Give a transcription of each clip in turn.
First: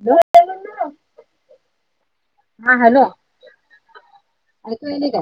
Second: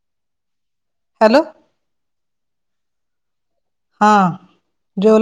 [unintelligible] Hello हा hello हा ऐकू यायलय काय?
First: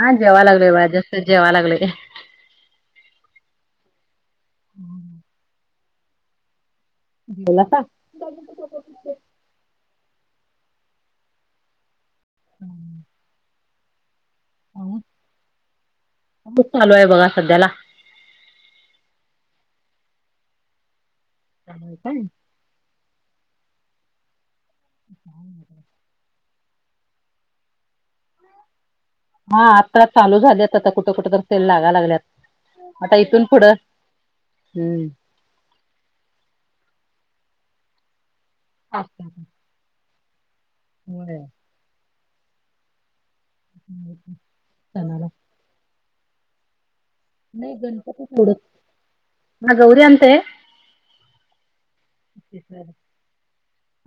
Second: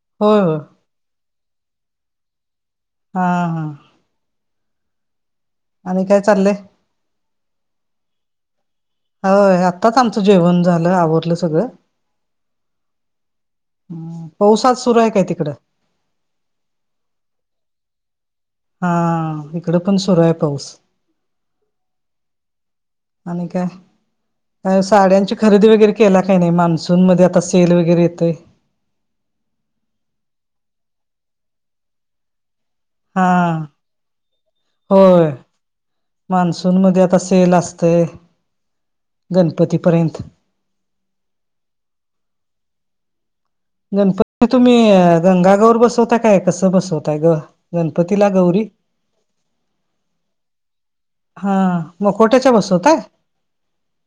हा होय जेवायं होय लागलोय बगा जस्ट जेवाय लागलोय. हा हा आणि काय चाललंय. गेला सा. होय आत्ताच आमचं जेवण झालं आवरलं सगळं [unintelligible] हम्म पाऊस आज सुरू आहे काय तिकडं चालू आहे बघा सध्याला हा इकड पण सुरू आहे पाऊस. आहे काय. आणि काय काय साड्यांची खरेदी वगैरे केला काय नाही मान्सून मध्ये आता सेल वगैरे येतय. हा आत्ता चालू झाल्यात आता कुठं कुठं तर सेल लागा लागल्यात. आता हा इथून पुढं हम्म होय मान्सून मध्ये आता सेल असतय. [unintelligible] पती पर्यंत. होय गणपती तुम्ही सणाला गंगा गवर बसवता काय कसं बसवत ताय ग नाही गणपती ला गौरी तेवढंच हा गौरी आणते हा मकोट्याच्या बसवताय.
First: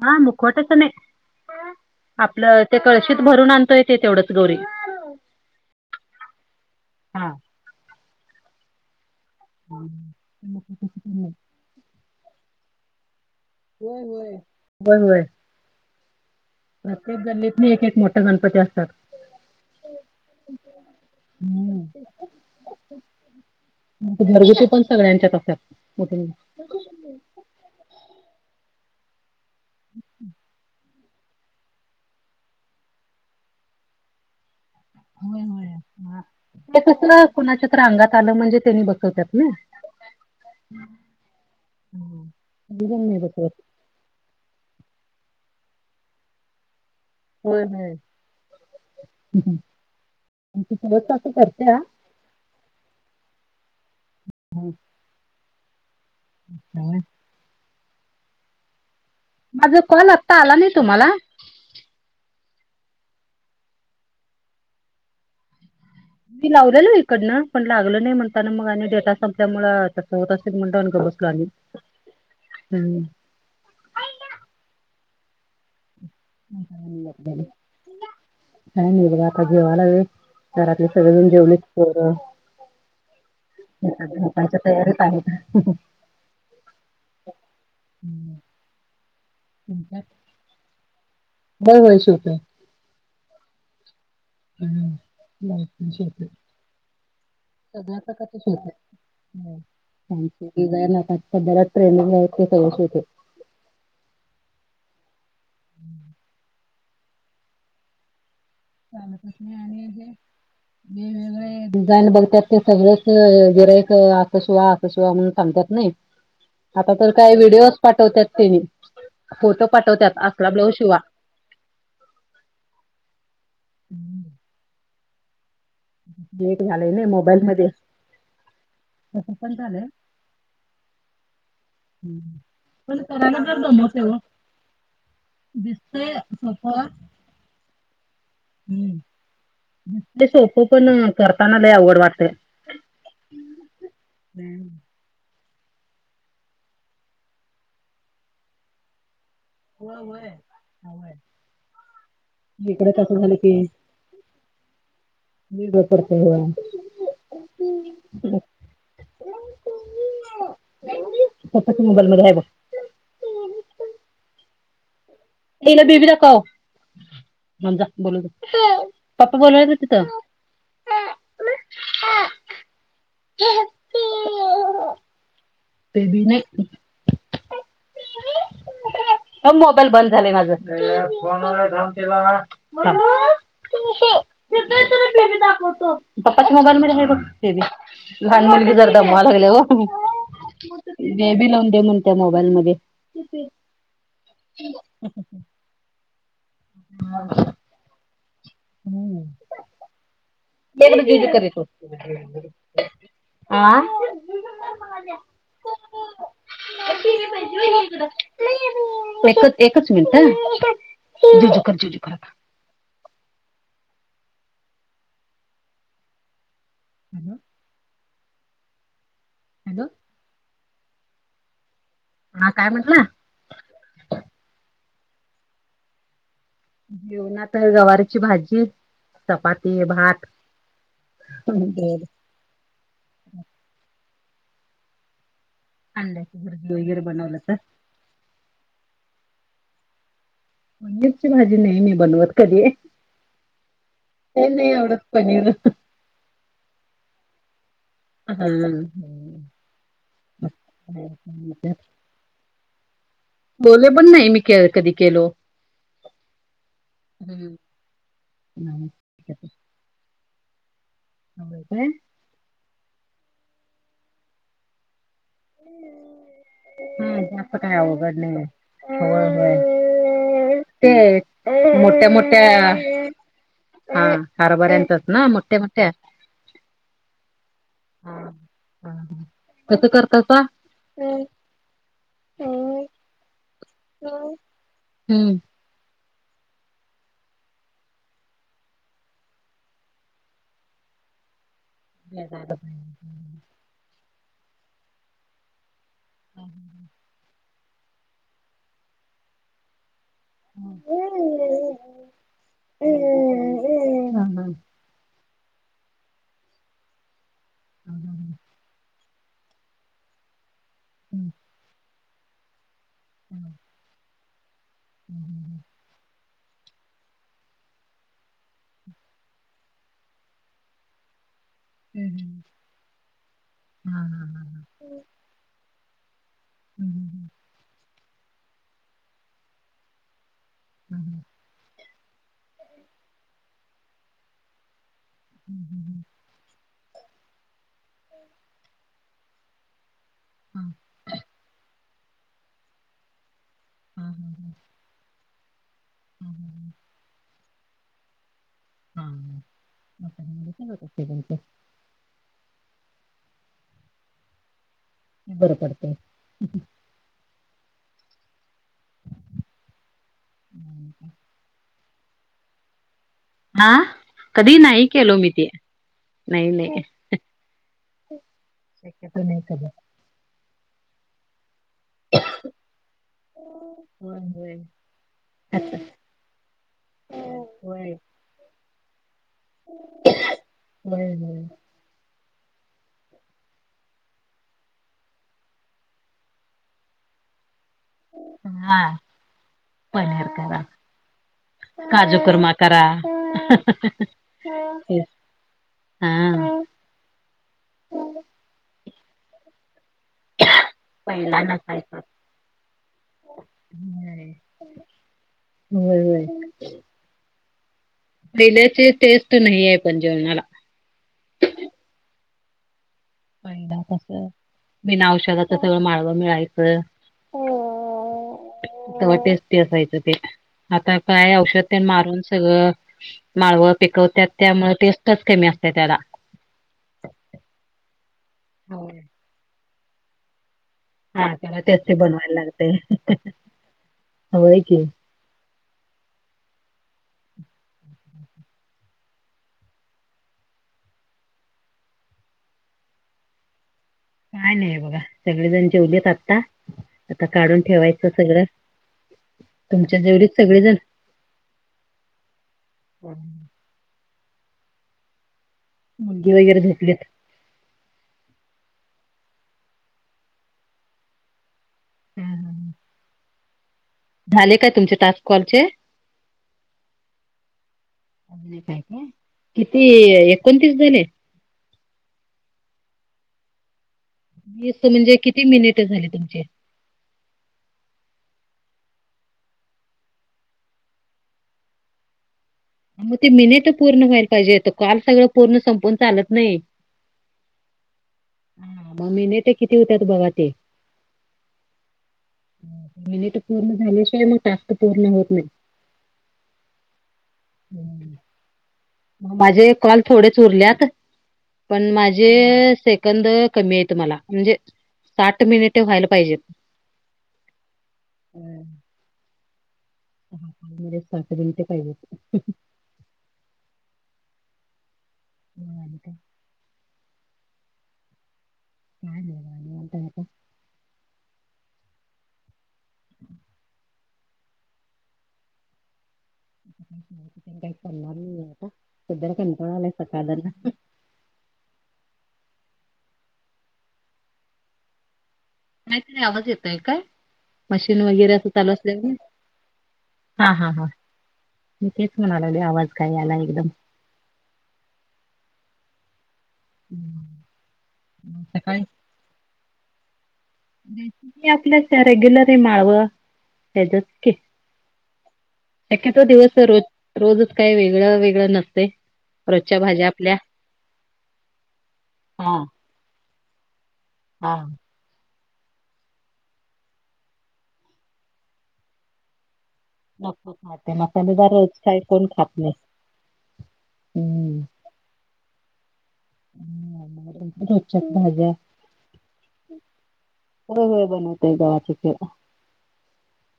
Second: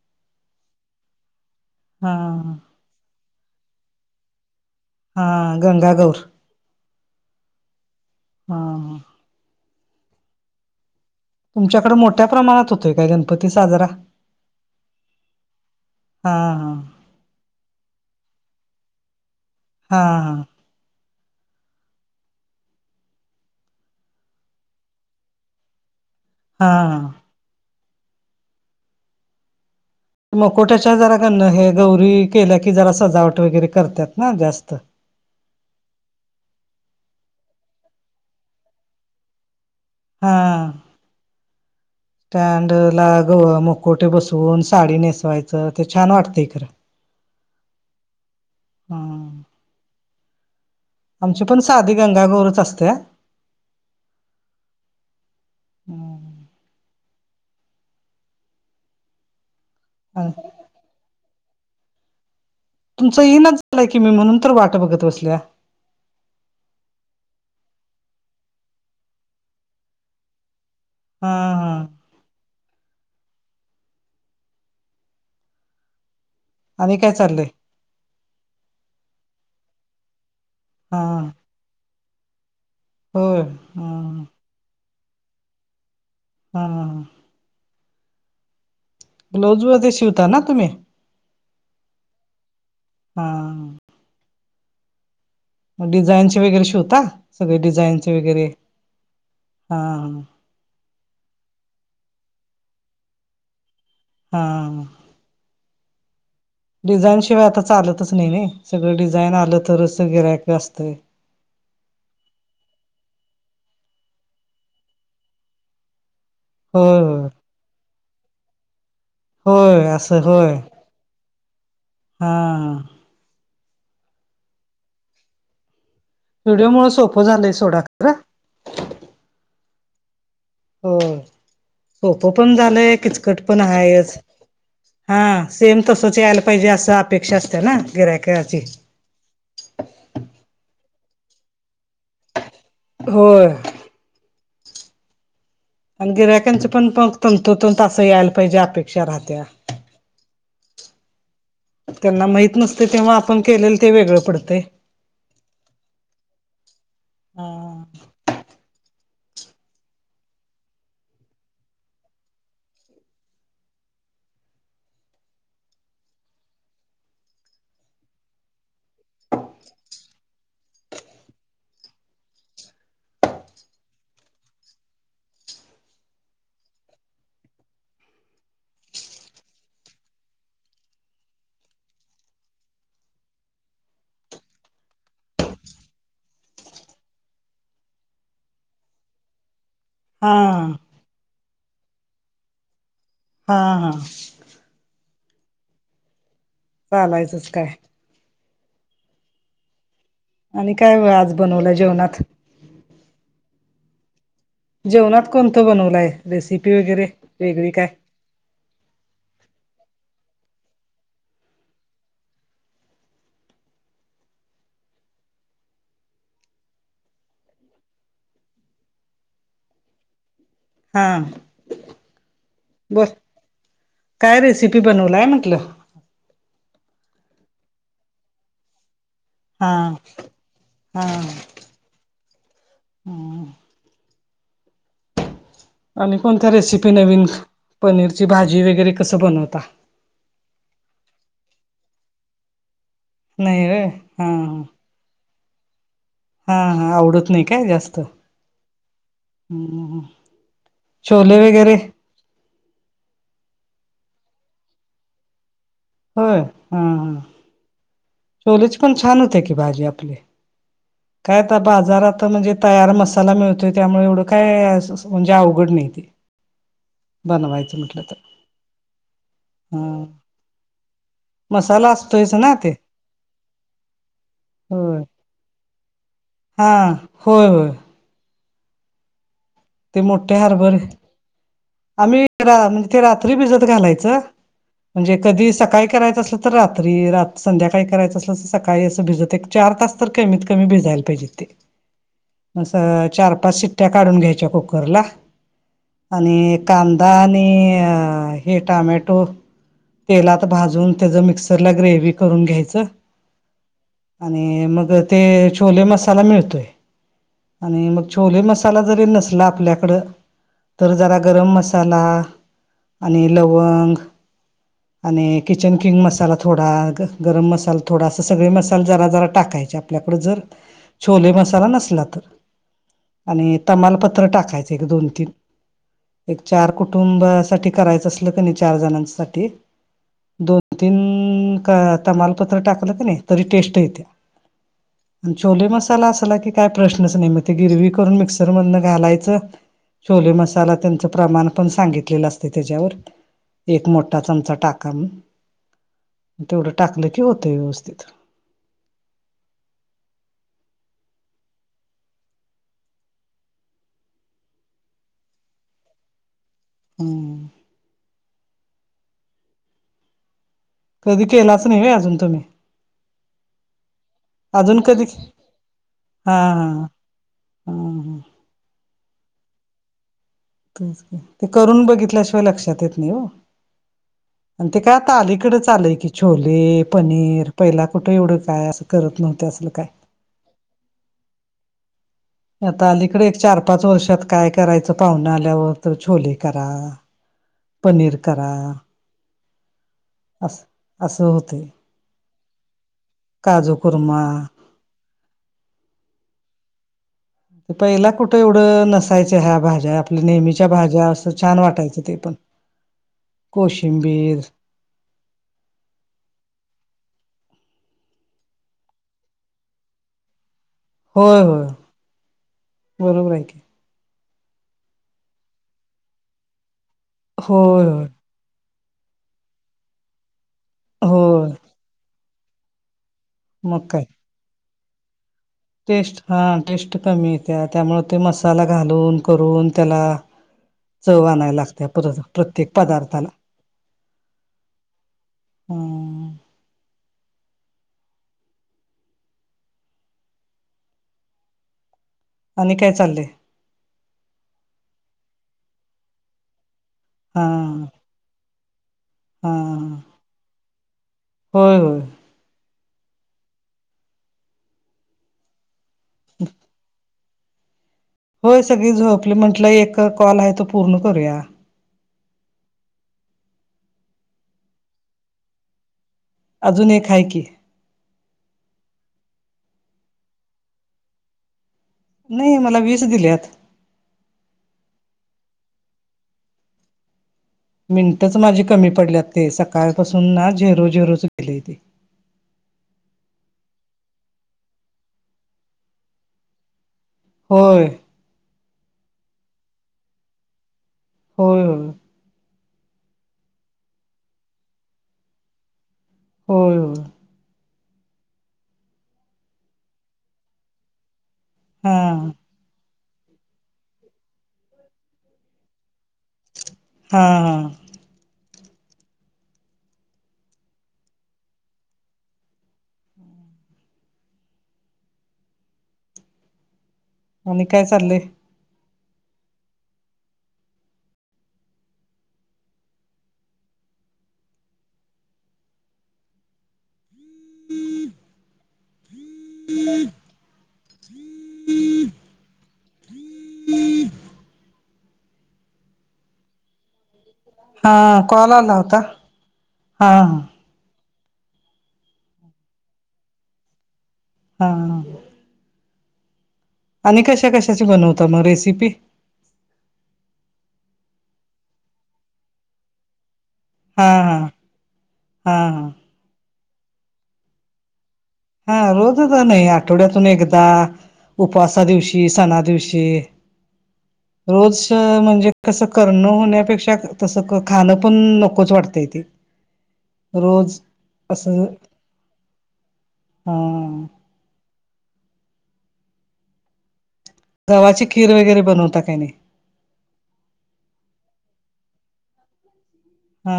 हा मुखवट्याचं नाही हा हा आपलं ते कळशीत भरून आणतोयं ते तेवढंच गौरी हा गंगा गौर. हां हा हा. [unintelligible] तुमच्याकड मोठ्या प्रमाणात होतोय काय गणपती साजरा. होय होय होय होय हा हा प्रत्येक गल्लीत नी एक एक मोठा गणपती असतात. हा हां हम्म घरगुती पण सगळ्यांच्यात असतात मोठे हा हा अच् मकोट्याच्या जरा गण हे गौरी केल्या की जरा सजावट वगैरे करतात ना जास्त हो हो ते कस कोणाच्या तर अंगात आलं म्हणजे त्यांनी बसवतात ना. हा हम्म. स्टॅड सगळीजण नाही लागू बसवत मुक कोोठे बसवून साडी नेसवायचं ते छान वाटतं इ खरां. हा [unintelligible] [inaudible] आमची पण साधी गंगागोरच असते. ह हम. हा्. माझा कॉल हा आत्ता आला नाही तुम्हाला तुमचं इनच झालंय की मी म्हणून तर वाट बघत बसल्या. मी लावलेलो इकडनं पण लागल नाही म्हणताना मग आणि डेटा संपल्यामु तसं होत असेल म्हण. बसला हा हा हम्म. आणि काय चाललंय नि बता जेवालाे घरातले हा सगळेजण जेवलेतोर हो ह. च्या तयारीत आहे का? हा ह ह. हम्म. ब्लाऊज वध्ये शिवता ना तुम्ही? होर होय शेवटो हा. हम्. मग डिझाईनचे वगैरे शिवता सगळे सगळ्या डिझाईनचे प्रकारचे वगैरे हा. ना बलात्रेन व्यस्थ कोश होते. हम्म. डिझाईन शिवाय आता चालतच नाही नाही. सगळं चालतच डिझाईन आलं नाही तरच गिरायक असतंय वेगवेगळे डिझाईन बघ. त्यात ते सगळच गिरायक असं शिवा असं शिवा म्हणून सांतात नाही. आता होय तर होय काय व्हिडिओज पाठवतात त्यांनी फोटो होय असं पाठवतात असला होय ब्लाऊज शिवा हा. ह. एक व्हिडिओ मुळ झालंय नाही सोपं मोबाईल झालंय मध्ये सोडा खरं तसं पण झालंय. हो सोपं पण झालंय करायला किचकट जर पण जमतंय ओ आहेच. हा सेम तसच यायला पाहिजे असं अपेक्षा असते ना गिरायकची. सोफो पण करताना ल आवड वाटते. हो. हम्. आणि गिरायकांच पण पग तंतोतंत असं यायला पाहिजे अपेक्षा राहत्या. हो वय हय. त्यांना माहत नसते तेव्हा आपण केलेलं ते वेगळं पडते. नर् बपडते ह. हम. स्तः क मोबाईल मध्ये आहे बघ. ए ना बीबी रा काव म्हज बोलू त पापा बोल तुझ तर ह. तेब नाही. हो मोबाईल बंद झालाय माझोनला ी दाखवतो पप्पाच मोबाईल म आहे बघे बी लहान मुलगी जर दमवा लागल्या ग. हा. म बी लावून दे म्हण त्या मोबाईल मध्ये हा हा चालायचंच काय हम्म आणि काय आज बनवलं जेवणात [inaudible] आ जेवणात कोणतं बनवलाय रेसिपी वगैरे वेगळी काय. एकच एकच मिनिट हा [inaudible] [unintelligible] ह हॅलो हा हा काय म्हटलं. बर काय रेसिपी बनवलाय म्हटलं. घेऊ ना तर गवाराची भाजी हा चपाती भात हम अंद आणि त कोणत्या भुर्जी रेसिपी वगैरे नवीन बनवलं [inaudible] पनीरची भाजी वगैरे कसं बनवता. पनीरची भाजी नाही मी बनवत कधी नाही होय हा का नाही आवडत. पनीर हा हा आवडत नाही काय जास्त. हम्म हम्म. छोले वगैरे ह छोले पण नाही मी कधी केलो. होय हम हम. हम् छोलेची पण छान होते की भाजी आपली काय आता बाजारात आ म्हणजे तयार मसाला मिळतोय त्यामुळे एवढं काय म्हणजे अवघड नाही ते. हम्म त्याच काय बनवायचं म्हटलं तर अवघड नाही होय ह होय. ते मसाला मोठ्या असतोयच ना ते मोठ्या हा होय हरभर्यंतच ना मोठ्या मोठ्या. हा होय होय हा हा ते मोठे हारभरे आम्ही रा म्हणजे ते रा रात्री भिजत घालायचं म्हणजे कधी सकाळी करायचं असलं तर रात्री संध्याकाळी करायचं असल तर सकाळी असं भिजत एक चार तास तर कमीत कमी भिजायला पाहिजे ते. म शिट्या काढून घ्यायच्या कुकरला आणि कांदा आणि हे टमॅटो तेलात भाजून त्याच मिक्सरला ग्रेव करून घ्यायचं. हा हा. आणि मग ते छोले मसाला मिळतोय आणि मग छोले मसाला जरी नस आपल्या कड तर जरा गरम मसाला आणि लवंग आणि किचन किंग मसाला थोडा गरम मसाला थोडा अस सगळे मसाले जरा जरा टाकायचे आपल्याकड जर छोले मसाला ना तमालपत्र टाकायच दोन तीन. एक चार कुटुंबासाठी करायचं असल क नाही चार जणांसाठी दोन दोन तीन तमालपत्र टाकलंत की नाही तरी टेस्ट येते. आणि छोले मसाला असाला की काय प्रश्नच नाही मग ते गिरवी करून मिक्सर मधनं घालायच छोले मसाला त्यांच प्रमाण पण सांगितलेलं असते त्याच्यावर. एक मोठा चमचा टाका म तेवढं टाकलं की होतंय व्यवस्थित. [unintelligible] [inaudible] बर पडते. हम्म कधी केलाच नाही अजून तुम्ही. हा अजून नाही कधी केलो मी ते हा नाही हा. नाही. हम् हम. शक्यतो नाही कधी. तुमचं करून बघ ल्याशिवा लक्ष येत नाही ओ होय अन ते काय आता अलीकडेच आले की. छोले पनीर पहिला होय होय कुठं एवढं काय असं करत नव्हत असल काय. होय होय. आता अलीकडे एक चार पाच वर्षात काय करायचं पाहुना आल्यावर तर छोले करा. पनीर करा हा पनीर करा, अस असं होते. काजू कुर्मा करा. काजू कुर्मा हा पहिला कुठं एवढं नसायचं ह्या भाज्यायात. नेहमीच्या भाज्या असं पहिला छान नसायचा. वाटायचं ते पण कोशंबीर. होय होय. पहिल्याची टेस्ट नाही आहे पण जेवणाला. होय होय. बरोबर आहे की पहिला कस बिना औषधाच सगळं माळवं मिळायचं. होय होय. ते टेस्टी असायचं ते आता काय होय औषध ते मारून सगळं माळव मग काय पिकवत्यात त्यामुळे टेस्टच कमी अस टेस्ट हा टेस्ट कमी इत्या त्यामुळे ते मसाला हा घालून करून त्याला. चव आणाय त्याला लागत्या टेस्टी परत बनवायला प्रत्येक लागतंय. पदार्थाला. होय की हम! आणि काय चाललंय? काय नाही बघा सगळेजण जेवलेत आत्ता. आता हा काढून ठेवायचं सगळं. हा तुमच्यात जेवलीत सगळेजण. होय होय मुलगी वगैरे झोपलीत. होय सगळी झोपली म्हंटलं एक कॉल आहे तो पूर्ण करूया. हा हा. झाले काय तुमचे टास्क कॉल चे? अजून एक हाय की. एक आहे का किती एकोणतीस झाले? नाही मला वीस दिलेत. म म्हणजे किती मिनिट झाली तुमचे. मिनटच माझे कमी पडलेत ते सकाळपासून ना झेरू झेरूच गेले ते. मग ते मिनिट पूर्ण व्हायला पाहिजेेत काल सगळं पूर्ण संपवून चालत नाही. होय. हा मग मिनिट किती होतात बावा ते. होय होय. मिनिट पूर्ण झाल्याशिवाय मग तास तर पूर्ण होत नाही. होय होय. हम्म. माझे कॉल थोडेच उरलेत पण हा माझेे से कध कमी येत मला म्हणजे साठ मिनिटे व्हायला पाहिजेत. हा हा. हम्म. म्हजे साठ मिनट पाहिज. म आणि काय? आणि काय चाललेय. कात का [inaudible] काही करणार नाही आहे सध्याला कंट्रय सकाळधरण हः. हमम हम [inaudible] काहीतरी आवाज येतय काय. हा मशीन वगैरे असं कॉल चालू आला होता अस हा हा हा. मी तेच म्हणालगले आवाज काय याला एकदम. हा हा. आणि कशा कशाची बनवता मग सकाळी रेसिपी. ते आपल्या रेग्युलर आहे माळवं. त्याचंच हा की हा हा हा दिवस रज रोजच काय वेगळ वेग हा रोजच नाही आठवड्यातून एकदा उपवासा दिवशी हा सणा दिवशी. ते हा रोज. त म्हणजे कसं करणं होण्यापेक्षा तसं खाणं पण नकोच वाटतंय ते. [inaudible] नको रोज खाते मसालेदार असं रोज काही कोण खात नाही. हा हा. हम्म. रोजच्याच जव्हाची खीर भाज्या वगैरे बनवता काय नाही. होय होय बनवतोय गव्हाची खीर. हा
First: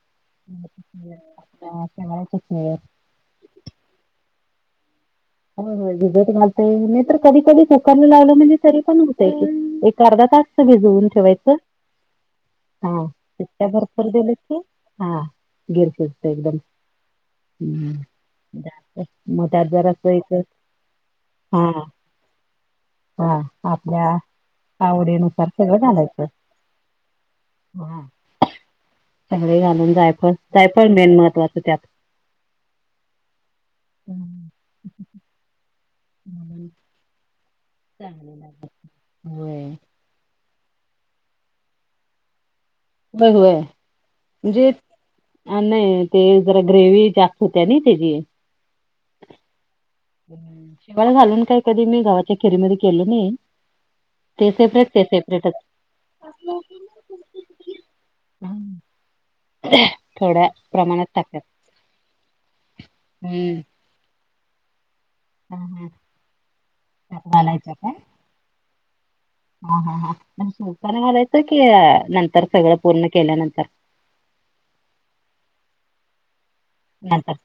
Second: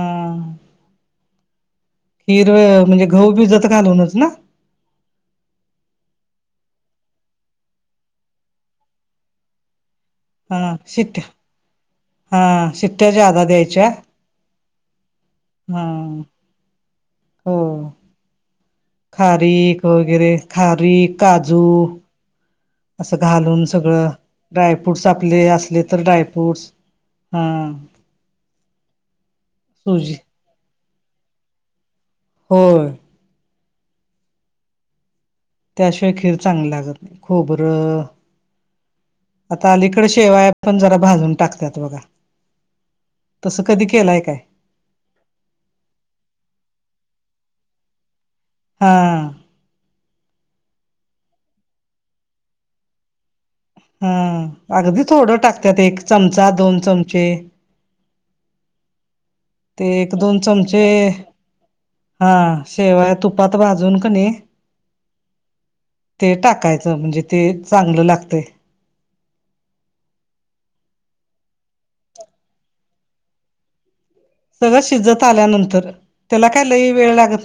आपल्या शेवयाची खीर. म्हणजे गहू भिजत घालूनच. ना. होय होय भिजत घालतोय नाही तर कधी कधी कुकरला लावलं म्हणजे तरी पण हुतय की एक. अर्धा तासच हा भिजवून शिट्ट्या ठेवायचं हा शिट्ट्या भरपूर दिले की. हा हा गिर शिजतंय एकदम. हो हम्म म त्यात खारीक जरा. वगैरे खारीक काजू. असं हा घालून सगळं आपल्या ड्रायफ्रूटस आपले आवडीनुसार सगळं असले तर घालायचं ड्रायफ्रुटस. हां. हा सगळे घालून जायफळ जायफळ मेन महत्वाचं त्यात. होय. त्याशिवाय खीर चांगली लागत नाही खोबर होय आता अली इकडे शेवाळ्या पण जरा भाजून टाकतात बघा. होय होय तसं कधी केलाय काय म्हणजे. हा नाही ते जरा ग्रेवी जास्त होत नई त्याची. हा आ. शिवाळा घालून काय कधी मी गावाच्या खेरीमध्ये केल नाही. हा ते सेपरेट अगदी ते थोडं सेपरेटच. टाकतात एक चमचा दोन चमचे. हम्. ते एक दोन चमचे प्रमाणात टाकतात. हा शेवया तुपात हम्म. भाजून कनय. हा हा तेल टाकायचं म्हणजे त्यात ते चांगलं लागतंय. ह हा ह शवकाने घालायचं की नंतर सगळं पूर्ण केल्यानंतर. सगळं शिजत आल्यानंतर त्याला काय लय वेळ लागत नंतर नाही.